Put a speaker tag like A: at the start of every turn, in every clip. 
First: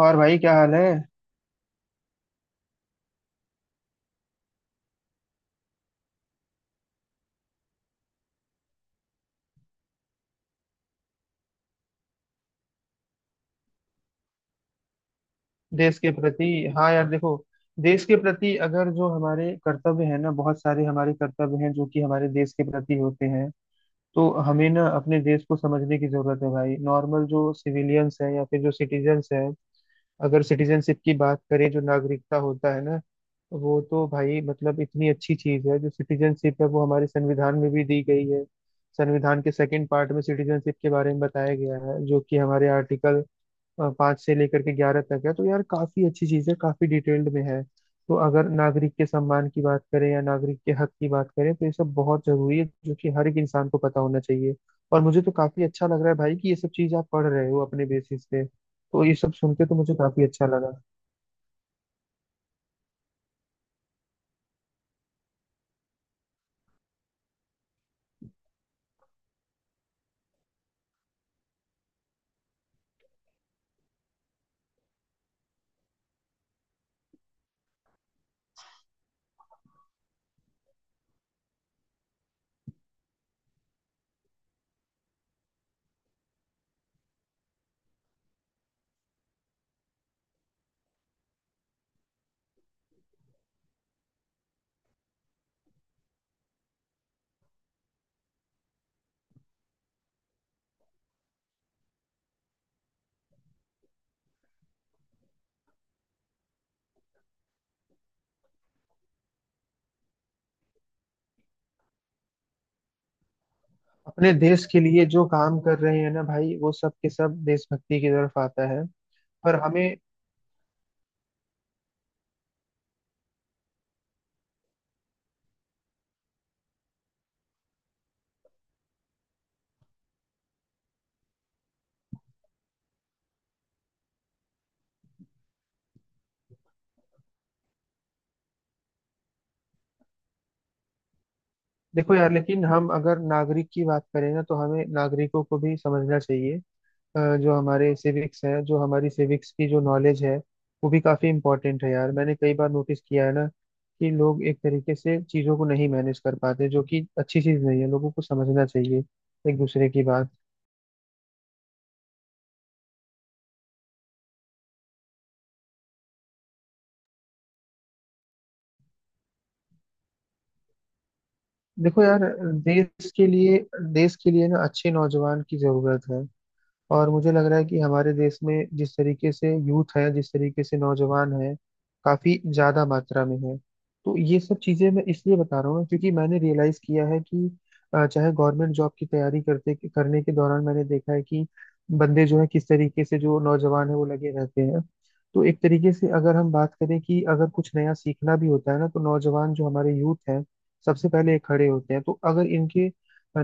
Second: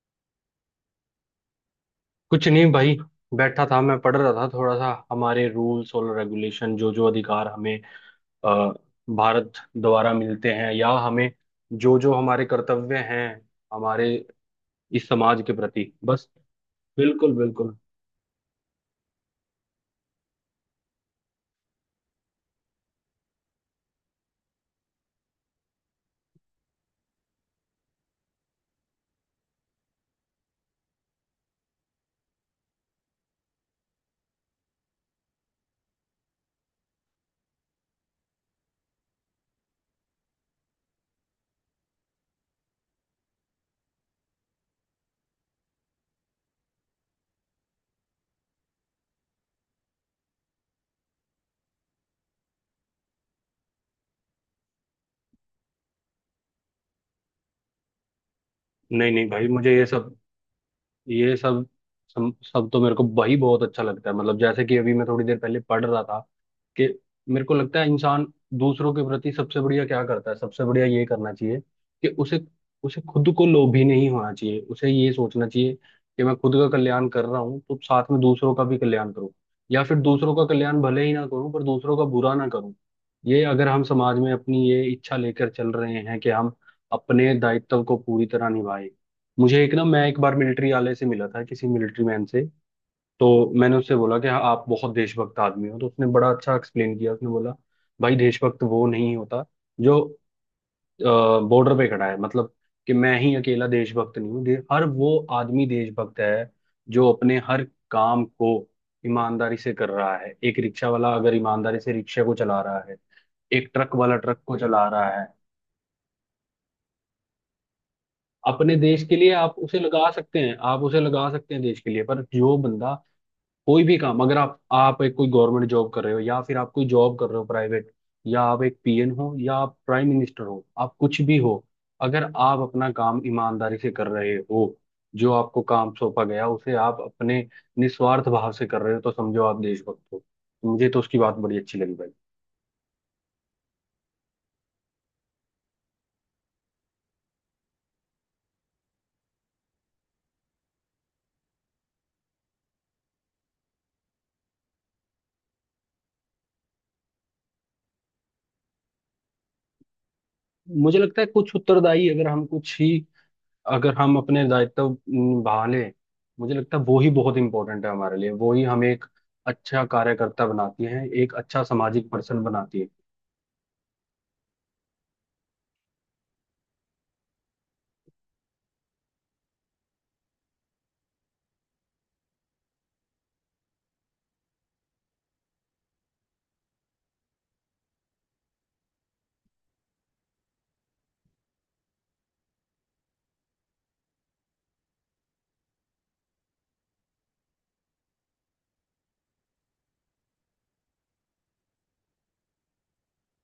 A: और भाई क्या हाल है।
B: कुछ नहीं भाई। बैठा था, मैं पढ़ रहा था थोड़ा सा हमारे रूल्स और रेगुलेशन, जो जो अधिकार हमें अ, भारत द्वारा मिलते हैं, या हमें जो जो हमारे कर्तव्य हैं हमारे इस समाज के प्रति।
A: देश के
B: बस।
A: प्रति, हाँ यार
B: बिल्कुल,
A: देखो,
B: बिल्कुल।
A: देश के प्रति अगर जो हमारे कर्तव्य है ना, बहुत सारे हमारे कर्तव्य हैं जो कि हमारे देश के प्रति होते हैं। तो हमें ना अपने देश को समझने की जरूरत है भाई। नॉर्मल जो सिविलियंस है या फिर जो सिटीजन्स है, अगर सिटीजनशिप की बात करें, जो नागरिकता होता है ना, वो तो भाई मतलब इतनी अच्छी चीज है। जो सिटीजनशिप है वो हमारे संविधान में भी दी गई है। संविधान के सेकंड पार्ट में सिटीजनशिप के बारे में बताया गया है, जो कि हमारे आर्टिकल 5 से लेकर के 11 तक है। तो यार काफी अच्छी चीज है, काफी डिटेल्ड में है। तो अगर नागरिक के सम्मान की बात करें या नागरिक के हक की बात करें, तो ये सब बहुत जरूरी है जो कि हर एक इंसान को पता होना चाहिए। और मुझे तो काफी अच्छा लग रहा है भाई कि ये सब चीज आप पढ़ रहे हो अपने बेसिस पे। तो
B: नहीं,
A: ये
B: नहीं
A: सब
B: भाई,
A: सुन के
B: मुझे
A: तो मुझे काफी अच्छा लगा।
B: ये सब सब सब तो मेरे को वही बहुत अच्छा लगता है। मतलब जैसे कि अभी मैं थोड़ी देर पहले पढ़ रहा था कि मेरे को लगता है इंसान दूसरों के प्रति सबसे बढ़िया क्या करता है। सबसे बढ़िया ये करना चाहिए कि उसे उसे खुद को लोभी नहीं होना चाहिए। उसे ये सोचना चाहिए कि मैं खुद का कल्याण कर रहा हूँ तो साथ में दूसरों का भी कल्याण करूँ, या फिर दूसरों का कल्याण भले ही ना करूँ पर दूसरों का बुरा ना करूँ। ये अगर हम समाज में अपनी ये इच्छा लेकर चल रहे हैं कि हम अपने दायित्व को पूरी तरह निभाएं। मुझे एक ना मैं एक बार मिलिट्री वाले से मिला था, किसी मिलिट्री मैन से। तो मैंने उससे बोला कि हाँ आप बहुत देशभक्त आदमी हो। तो उसने बड़ा अच्छा एक्सप्लेन किया। उसने बोला भाई, देशभक्त वो नहीं होता जो बॉर्डर पे खड़ा है। मतलब कि मैं ही अकेला देशभक्त नहीं हूँ, हर वो आदमी देशभक्त है जो अपने हर काम को ईमानदारी से कर रहा है। एक रिक्शा वाला अगर ईमानदारी से रिक्शा को चला रहा है, एक ट्रक वाला
A: अपने
B: ट्रक को
A: देश के
B: चला
A: लिए
B: रहा
A: जो
B: है
A: काम कर रहे हैं ना भाई, वो सब के सब देशभक्ति की तरफ आता
B: अपने
A: है।
B: देश के लिए, आप
A: पर
B: उसे
A: हमें,
B: लगा सकते हैं। आप उसे लगा सकते हैं देश के लिए। पर जो बंदा कोई भी काम, अगर आप एक कोई गवर्नमेंट जॉब कर रहे हो या फिर आप कोई जॉब कर रहे हो प्राइवेट, या आप एक पीएन हो या आप प्राइम मिनिस्टर हो, आप कुछ भी हो, अगर आप अपना काम ईमानदारी से कर रहे हो, जो आपको काम सौंपा गया उसे आप अपने निस्वार्थ भाव से कर रहे हो तो समझो आप देशभक्त हो। मुझे तो उसकी बात बड़ी अच्छी लगी भाई।
A: देखो यार, लेकिन हम अगर नागरिक की बात करें ना, तो हमें नागरिकों को भी समझना चाहिए। जो हमारे सिविक्स है, जो हमारी सिविक्स की जो नॉलेज है, वो भी काफ़ी इंपॉर्टेंट है यार। मैंने कई बार नोटिस किया है ना कि लोग एक तरीके से चीज़ों को नहीं मैनेज कर पाते, जो कि अच्छी चीज़ नहीं है। लोगों को समझना चाहिए एक दूसरे की बात।
B: मुझे लगता है कुछ उत्तरदायी, अगर हम अपने दायित्व निभा लें, मुझे लगता है वो ही बहुत इंपॉर्टेंट है हमारे लिए। वो ही हमें एक अच्छा कार्यकर्ता बनाती है, एक अच्छा
A: देखो
B: सामाजिक
A: यार,
B: पर्सन बनाती है।
A: देश के लिए, देश के लिए ना अच्छे नौजवान की ज़रूरत है। और मुझे लग रहा है कि हमारे देश में जिस तरीके से यूथ है, जिस तरीके से नौजवान है, काफी ज्यादा मात्रा में है। तो ये सब चीजें मैं इसलिए बता रहा हूँ क्योंकि मैंने रियलाइज किया है कि चाहे गवर्नमेंट जॉब की तैयारी करते करने के दौरान मैंने देखा है कि बंदे जो है, किस तरीके से जो नौजवान है वो लगे रहते हैं। तो एक तरीके से अगर हम बात करें कि अगर कुछ नया सीखना भी होता है ना, तो नौजवान जो हमारे यूथ हैं, सबसे पहले ये खड़े होते हैं। तो अगर इनके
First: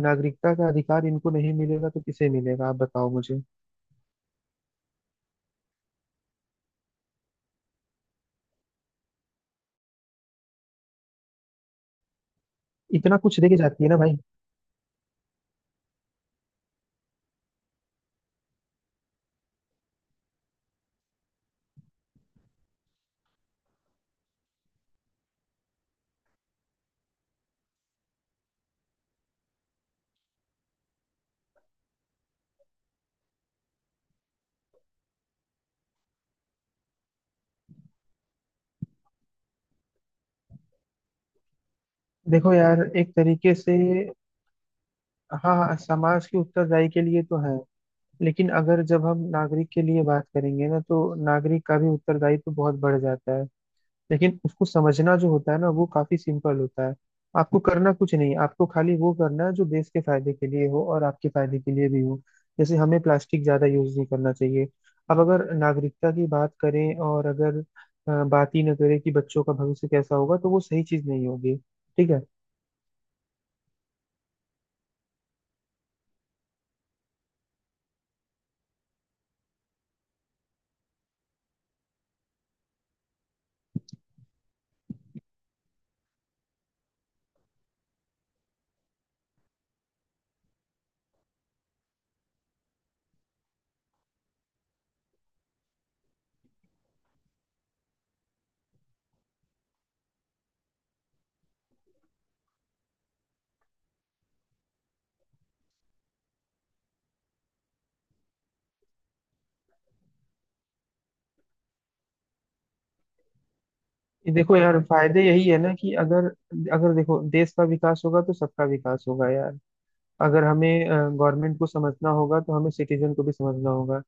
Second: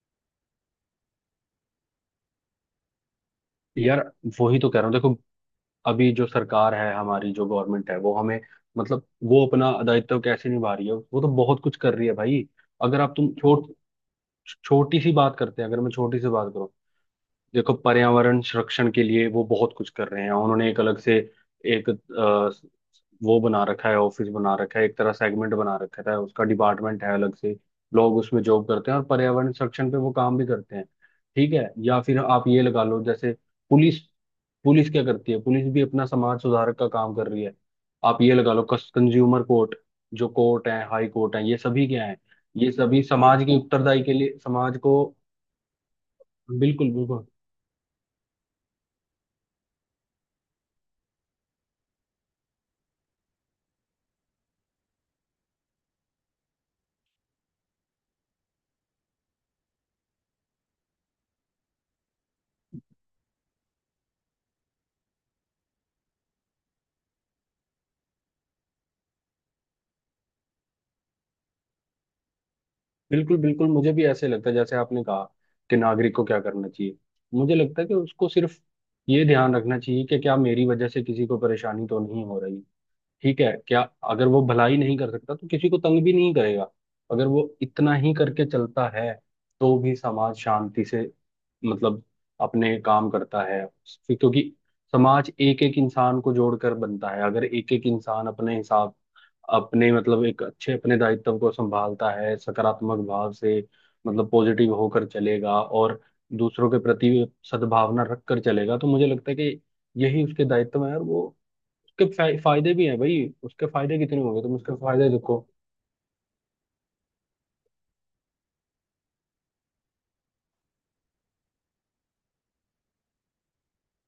A: नागरिकता का अधिकार इनको नहीं मिलेगा तो किसे मिलेगा, आप बताओ मुझे।
B: यार वो ही तो कह रहा हूँ, देखो, अभी जो सरकार है, हमारी जो गवर्नमेंट है, वो हमें मतलब वो अपना दायित्व कैसे निभा रही है, वो तो बहुत कुछ कर रही है भाई। अगर आप
A: इतना
B: तुम
A: कुछ दे के जाती है ना भाई।
B: छोटी सी बात करते हैं, अगर मैं छोटी सी बात करूं, देखो पर्यावरण संरक्षण के लिए वो बहुत कुछ कर रहे हैं। उन्होंने एक अलग से एक वो बना रखा है, ऑफिस बना रखा है, एक तरह सेगमेंट बना रखा है, उसका डिपार्टमेंट है अलग से। लोग उसमें जॉब करते हैं और पर्यावरण संरक्षण पे वो काम भी करते हैं। ठीक है, या फिर आप ये लगा लो जैसे पुलिस। पुलिस क्या करती है, पुलिस भी अपना समाज सुधारक का काम कर रही है। आप ये लगा लो कंज्यूमर कोर्ट, जो कोर्ट है, हाई कोर्ट है, ये सभी क्या है?
A: देखो
B: ये
A: यार,
B: सभी
A: एक
B: समाज
A: तरीके
B: की
A: से,
B: उत्तरदायी के लिए समाज को।
A: हाँ हाँ, समाज की उत्तरदायी
B: बिल्कुल,
A: के लिए
B: बिल्कुल।
A: तो है, लेकिन अगर जब हम नागरिक के लिए बात करेंगे ना, तो नागरिक का भी उत्तरदायित्व बहुत बढ़ जाता है। लेकिन उसको समझना जो होता है ना, वो काफी सिंपल होता है। आपको करना कुछ नहीं, आपको खाली वो करना है जो देश के फायदे के लिए हो और आपके फायदे के लिए भी हो। जैसे हमें प्लास्टिक ज्यादा यूज नहीं करना चाहिए। अब अगर नागरिकता की बात करें और अगर बात ही न करें कि बच्चों का भविष्य कैसा होगा, तो वो सही चीज नहीं होगी। ठीक है।
B: बिल्कुल, बिल्कुल, मुझे भी ऐसे लगता है जैसे आपने कहा कि नागरिक को क्या करना चाहिए। मुझे लगता है कि उसको सिर्फ ये ध्यान रखना चाहिए कि क्या मेरी वजह से किसी को परेशानी तो नहीं हो रही। ठीक है क्या? अगर वो भलाई नहीं कर सकता तो किसी को तंग भी नहीं करेगा। अगर वो इतना ही करके चलता है तो भी समाज शांति से, मतलब, अपने काम करता है। फिर क्योंकि समाज एक एक इंसान को जोड़कर बनता है, अगर एक एक इंसान अपने हिसाब, अपने मतलब एक अच्छे अपने दायित्व को संभालता है सकारात्मक भाव से, मतलब पॉजिटिव होकर चलेगा और दूसरों के प्रति सद्भावना रख कर चलेगा, तो मुझे लगता है कि यही उसके दायित्व है। और वो उसके फायदे भी हैं भाई। उसके फायदे कितने होंगे, तुम
A: देखो
B: उसके
A: यार,
B: फायदे
A: फायदे यही
B: देखो।
A: है ना कि अगर, अगर देखो देश का विकास होगा तो सबका विकास होगा यार। अगर हमें गवर्नमेंट को समझना होगा, तो हमें सिटीजन को भी समझना होगा।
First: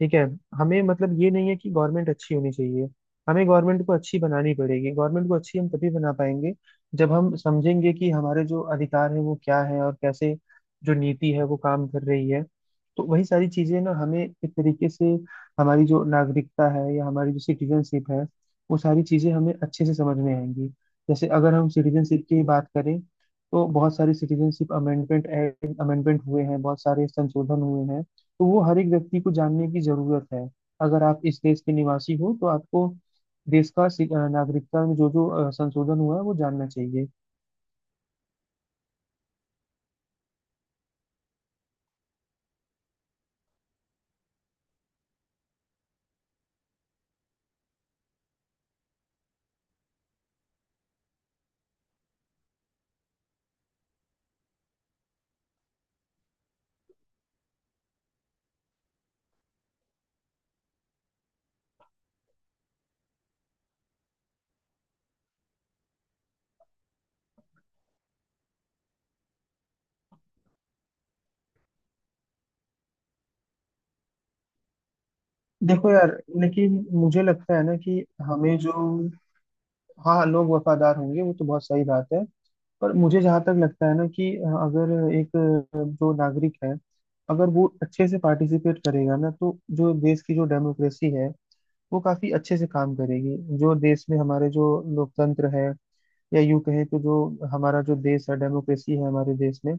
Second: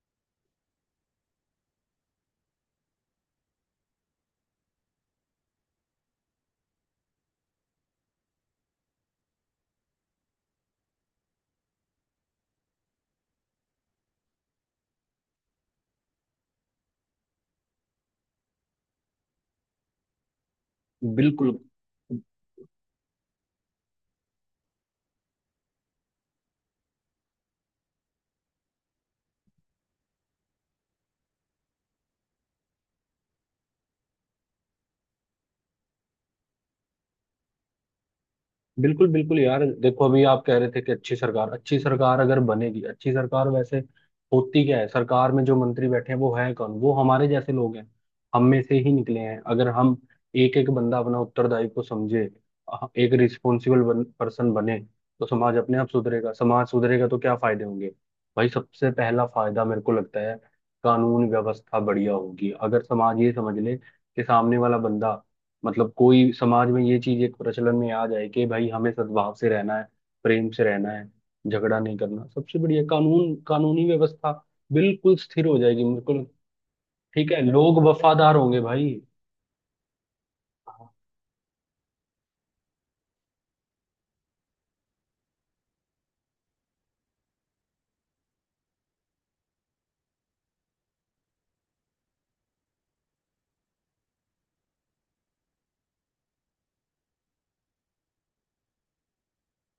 A: ठीक है। हमें मतलब ये नहीं है कि गवर्नमेंट अच्छी होनी चाहिए, हमें गवर्नमेंट को अच्छी बनानी पड़ेगी। गवर्नमेंट को अच्छी हम तभी बना पाएंगे जब हम समझेंगे कि हमारे जो अधिकार है वो क्या है, और कैसे जो नीति है वो काम कर रही है। तो वही सारी चीजें ना हमें एक तरीके से, हमारी जो नागरिकता है या हमारी जो सिटीजनशिप है, वो सारी चीजें हमें अच्छे से समझ में आएंगी। जैसे अगर
B: बिल्कुल,
A: हम सिटीजनशिप की बात करें, तो बहुत सारे सिटीजनशिप अमेंडमेंट एक्ट अमेंडमेंट हुए हैं, बहुत सारे संशोधन हुए हैं। तो वो हर एक व्यक्ति को जानने की जरूरत है। अगर आप इस देश के निवासी हो तो आपको देश का नागरिकता में जो जो संशोधन हुआ है वो जानना चाहिए।
B: बिल्कुल, बिल्कुल। यार देखो, अभी आप कह रहे थे कि अच्छी सरकार, अच्छी सरकार अगर बनेगी, अच्छी सरकार वैसे होती क्या है? सरकार में जो मंत्री बैठे हैं, वो हैं कौन? वो हमारे जैसे लोग हैं, हम में से ही निकले हैं। अगर हम एक एक बंदा अपना उत्तरदायी को समझे, एक रिस्पॉन्सिबल पर्सन बने, तो समाज अपने आप सुधरेगा। समाज सुधरेगा तो क्या फायदे होंगे? भाई सबसे पहला फायदा मेरे को लगता है कानून व्यवस्था बढ़िया होगी। अगर समाज ये समझ ले कि सामने वाला बंदा, मतलब, कोई समाज में ये चीज एक प्रचलन में आ जाए कि भाई हमें सद्भाव से रहना है, प्रेम से रहना है, झगड़ा नहीं करना, सबसे बढ़िया कानूनी व्यवस्था बिल्कुल स्थिर हो जाएगी,
A: देखो यार,
B: बिल्कुल।
A: लेकिन मुझे
B: ठीक है,
A: लगता है ना
B: लोग
A: कि
B: वफादार
A: हमें
B: होंगे
A: जो,
B: भाई।
A: हाँ हाँ, लोग
B: हाँ,
A: वफादार होंगे वो तो बहुत सही बात है। पर मुझे जहाँ तक लगता है ना कि अगर एक जो नागरिक है, अगर वो अच्छे से पार्टिसिपेट करेगा ना, तो जो देश की जो डेमोक्रेसी है वो काफी अच्छे से काम करेगी। जो देश में हमारे जो लोकतंत्र है, या यूं कहें कि जो हमारा जो देश है, डेमोक्रेसी है हमारे देश में,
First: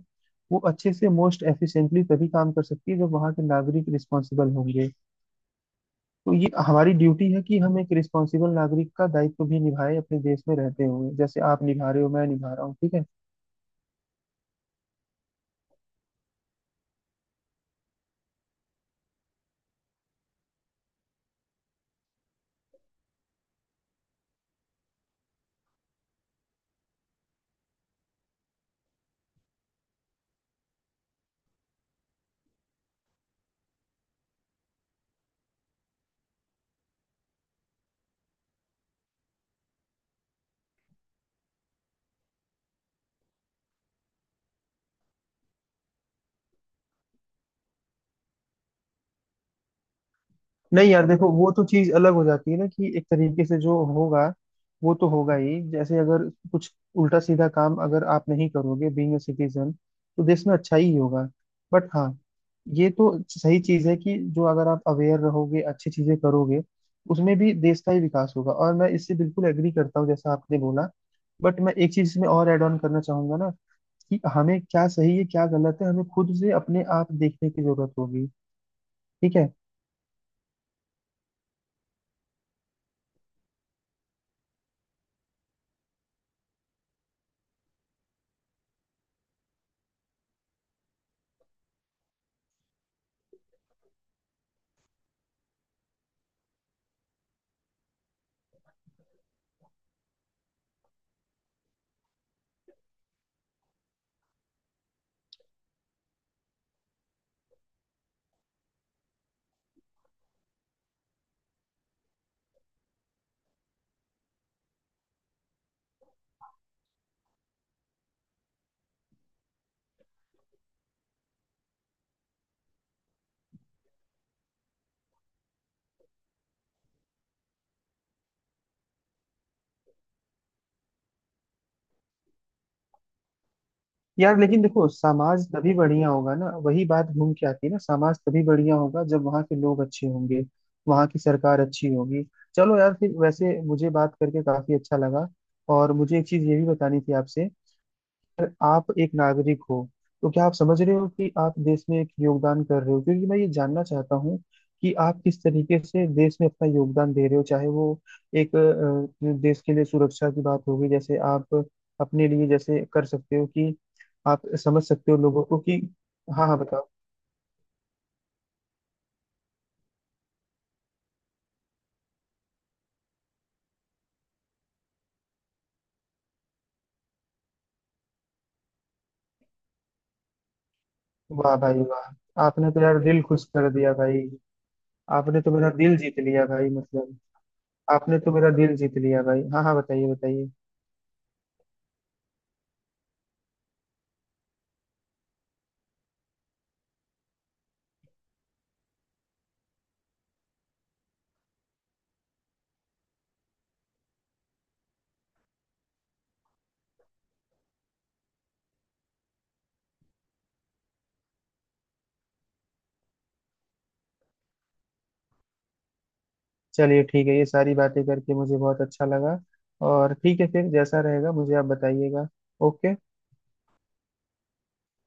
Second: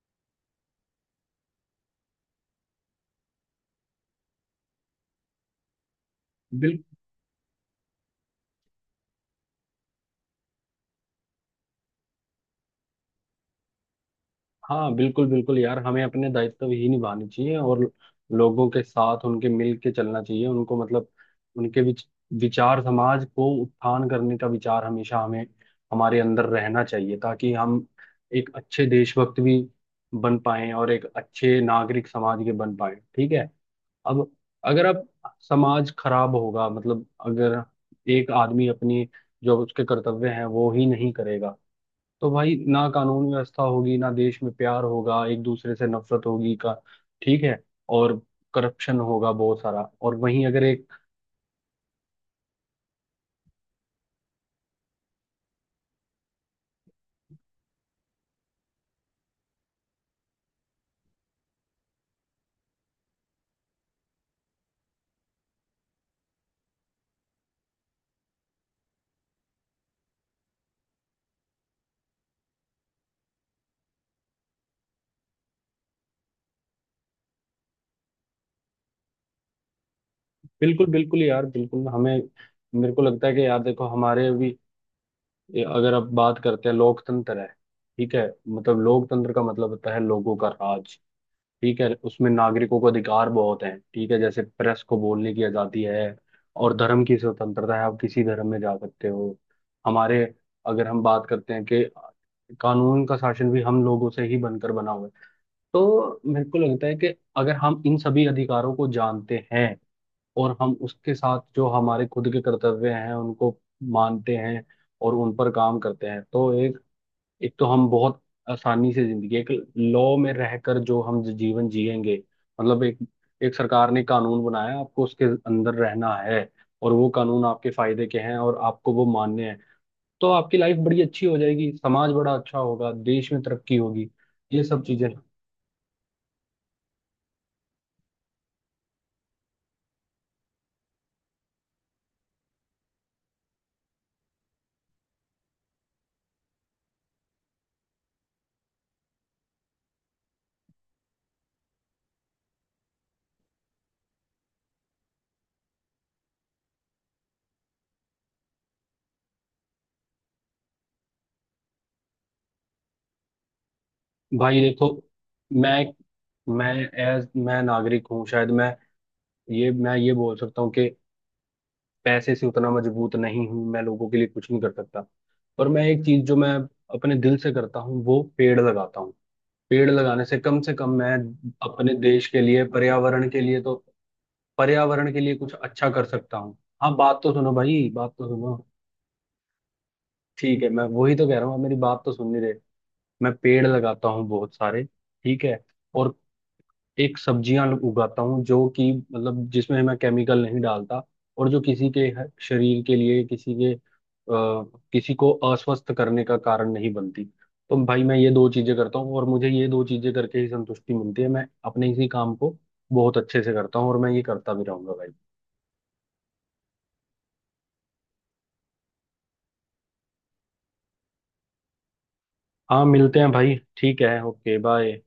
A: वो अच्छे से मोस्ट एफिशिएंटली तभी काम कर सकती है जब वहाँ के नागरिक रिस्पॉन्सिबल होंगे। तो ये हमारी ड्यूटी है कि हम एक रिस्पॉन्सिबल नागरिक का दायित्व भी निभाए अपने देश में रहते हुए, जैसे आप निभा रहे हो, मैं निभा रहा हूँ। ठीक है।
B: हाँ। बिल्कुल, बिल्कुल यार, हमें अपने दायित्व ही निभाने चाहिए और लोगों के साथ उनके मिल के चलना चाहिए। उनको मतलब उनके विचार, समाज को उत्थान करने का विचार हमेशा हमें हमारे अंदर रहना चाहिए ताकि हम एक अच्छे देशभक्त भी बन पाए और एक अच्छे नागरिक समाज के बन पाए। ठीक है। अब, अगर अब समाज खराब होगा मतलब अगर एक आदमी अपनी, जो उसके कर्तव्य हैं वो ही नहीं करेगा, तो भाई ना कानून व्यवस्था होगी, ना देश में प्यार होगा, एक दूसरे से नफरत होगी का। ठीक है, और करप्शन होगा बहुत सारा। और वहीं अगर एक
A: नहीं यार, देखो वो तो चीज अलग हो जाती है ना कि एक तरीके से जो होगा वो तो होगा ही। जैसे अगर कुछ उल्टा सीधा काम अगर आप नहीं करोगे बीइंग अ सिटीजन, तो देश में अच्छा ही होगा। बट हाँ, ये तो सही चीज है कि जो अगर आप अवेयर रहोगे, अच्छी चीजें करोगे, उसमें भी देश का ही विकास होगा। और मैं इससे बिल्कुल एग्री करता हूँ जैसा आपने बोला। बट मैं एक चीज इसमें और एड ऑन करना चाहूंगा ना, कि हमें क्या सही है क्या गलत है, हमें खुद से अपने आप देखने की जरूरत होगी। ठीक है।
B: बिल्कुल, बिल्कुल यार, बिल्कुल। हमें मेरे को लगता है कि यार देखो हमारे अभी, अगर आप बात करते हैं, लोकतंत्र है, ठीक है, मतलब लोकतंत्र का मतलब होता है लोगों का राज। ठीक है, उसमें नागरिकों को अधिकार बहुत हैं। ठीक है, जैसे प्रेस को बोलने की आजादी है और धर्म की स्वतंत्रता है, आप किसी धर्म में जा सकते हो। हमारे अगर हम बात करते हैं कि कानून का शासन भी हम लोगों से ही बनकर बना हुआ है, तो मेरे को लगता है कि अगर हम इन सभी अधिकारों को जानते हैं और हम उसके साथ जो हमारे खुद के कर्तव्य हैं उनको मानते हैं और उन पर काम करते हैं तो एक, एक तो हम बहुत आसानी से जिंदगी एक लॉ में रहकर जो हम जीवन जिएंगे, मतलब एक एक सरकार ने कानून बनाया, आपको उसके अंदर रहना है और वो कानून आपके फायदे के हैं और आपको वो मान्य है, तो आपकी लाइफ बड़ी अच्छी हो जाएगी, समाज बड़ा अच्छा होगा, देश में तरक्की होगी।
A: यार लेकिन
B: ये सब
A: देखो,
B: चीजें।
A: समाज तभी बढ़िया होगा ना, वही बात घूम के आती है ना, समाज तभी बढ़िया होगा जब वहाँ के लोग अच्छे होंगे, वहाँ की सरकार अच्छी होगी। चलो यार, फिर वैसे मुझे बात करके काफी अच्छा लगा। और मुझे एक चीज ये भी बतानी थी आपसे। अगर आप एक नागरिक हो, तो क्या आप समझ रहे हो कि आप देश में एक योगदान कर रहे हो? क्योंकि मैं ये जानना चाहता हूँ कि आप किस तरीके से देश में अपना योगदान दे रहे हो। चाहे वो एक देश के लिए सुरक्षा की बात होगी, जैसे आप अपने लिए जैसे कर सकते हो, कि आप
B: भाई
A: समझ
B: देखो,
A: सकते हो लोगों को
B: मैं
A: कि, हाँ हाँ
B: मैं
A: बताओ।
B: एज मैं नागरिक हूँ शायद। मैं ये बोल सकता हूँ कि पैसे से उतना मजबूत नहीं हूं, मैं लोगों के लिए कुछ नहीं कर सकता। पर मैं एक चीज जो मैं अपने दिल से करता हूँ वो पेड़ लगाता हूँ। पेड़ लगाने से कम मैं
A: वाह भाई
B: अपने देश के
A: वाह,
B: लिए,
A: आपने तो यार दिल
B: पर्यावरण के
A: खुश
B: लिए
A: कर
B: तो
A: दिया भाई।
B: पर्यावरण के लिए
A: आपने तो
B: कुछ
A: मेरा
B: अच्छा
A: दिल
B: कर
A: जीत
B: सकता
A: लिया
B: हूँ।
A: भाई,
B: हाँ,
A: मतलब
B: बात तो सुनो भाई, बात
A: आपने
B: तो
A: तो मेरा
B: सुनो।
A: दिल जीत लिया भाई। हाँ हाँ, बताइए बताइए।
B: ठीक है, मैं वही तो कह रहा हूँ, आप मेरी बात तो सुन नहीं रहे। मैं पेड़ लगाता हूँ बहुत सारे। ठीक है, और एक सब्जियां उगाता हूँ जो कि, मतलब, जिसमें मैं केमिकल नहीं डालता, और जो किसी के शरीर के लिए, किसी के किसी को अस्वस्थ करने का कारण नहीं बनती। तो भाई मैं ये दो चीजें करता हूँ और मुझे ये दो चीजें करके ही संतुष्टि मिलती है। मैं अपने इसी काम को बहुत अच्छे से करता हूँ और मैं ये करता भी रहूंगा भाई।
A: चलिए ठीक है, ये सारी बातें करके मुझे बहुत अच्छा लगा। और ठीक है, फिर जैसा रहेगा मुझे आप बताइएगा।
B: हाँ,
A: ओके।
B: मिलते हैं भाई। ठीक है, ओके, बाय।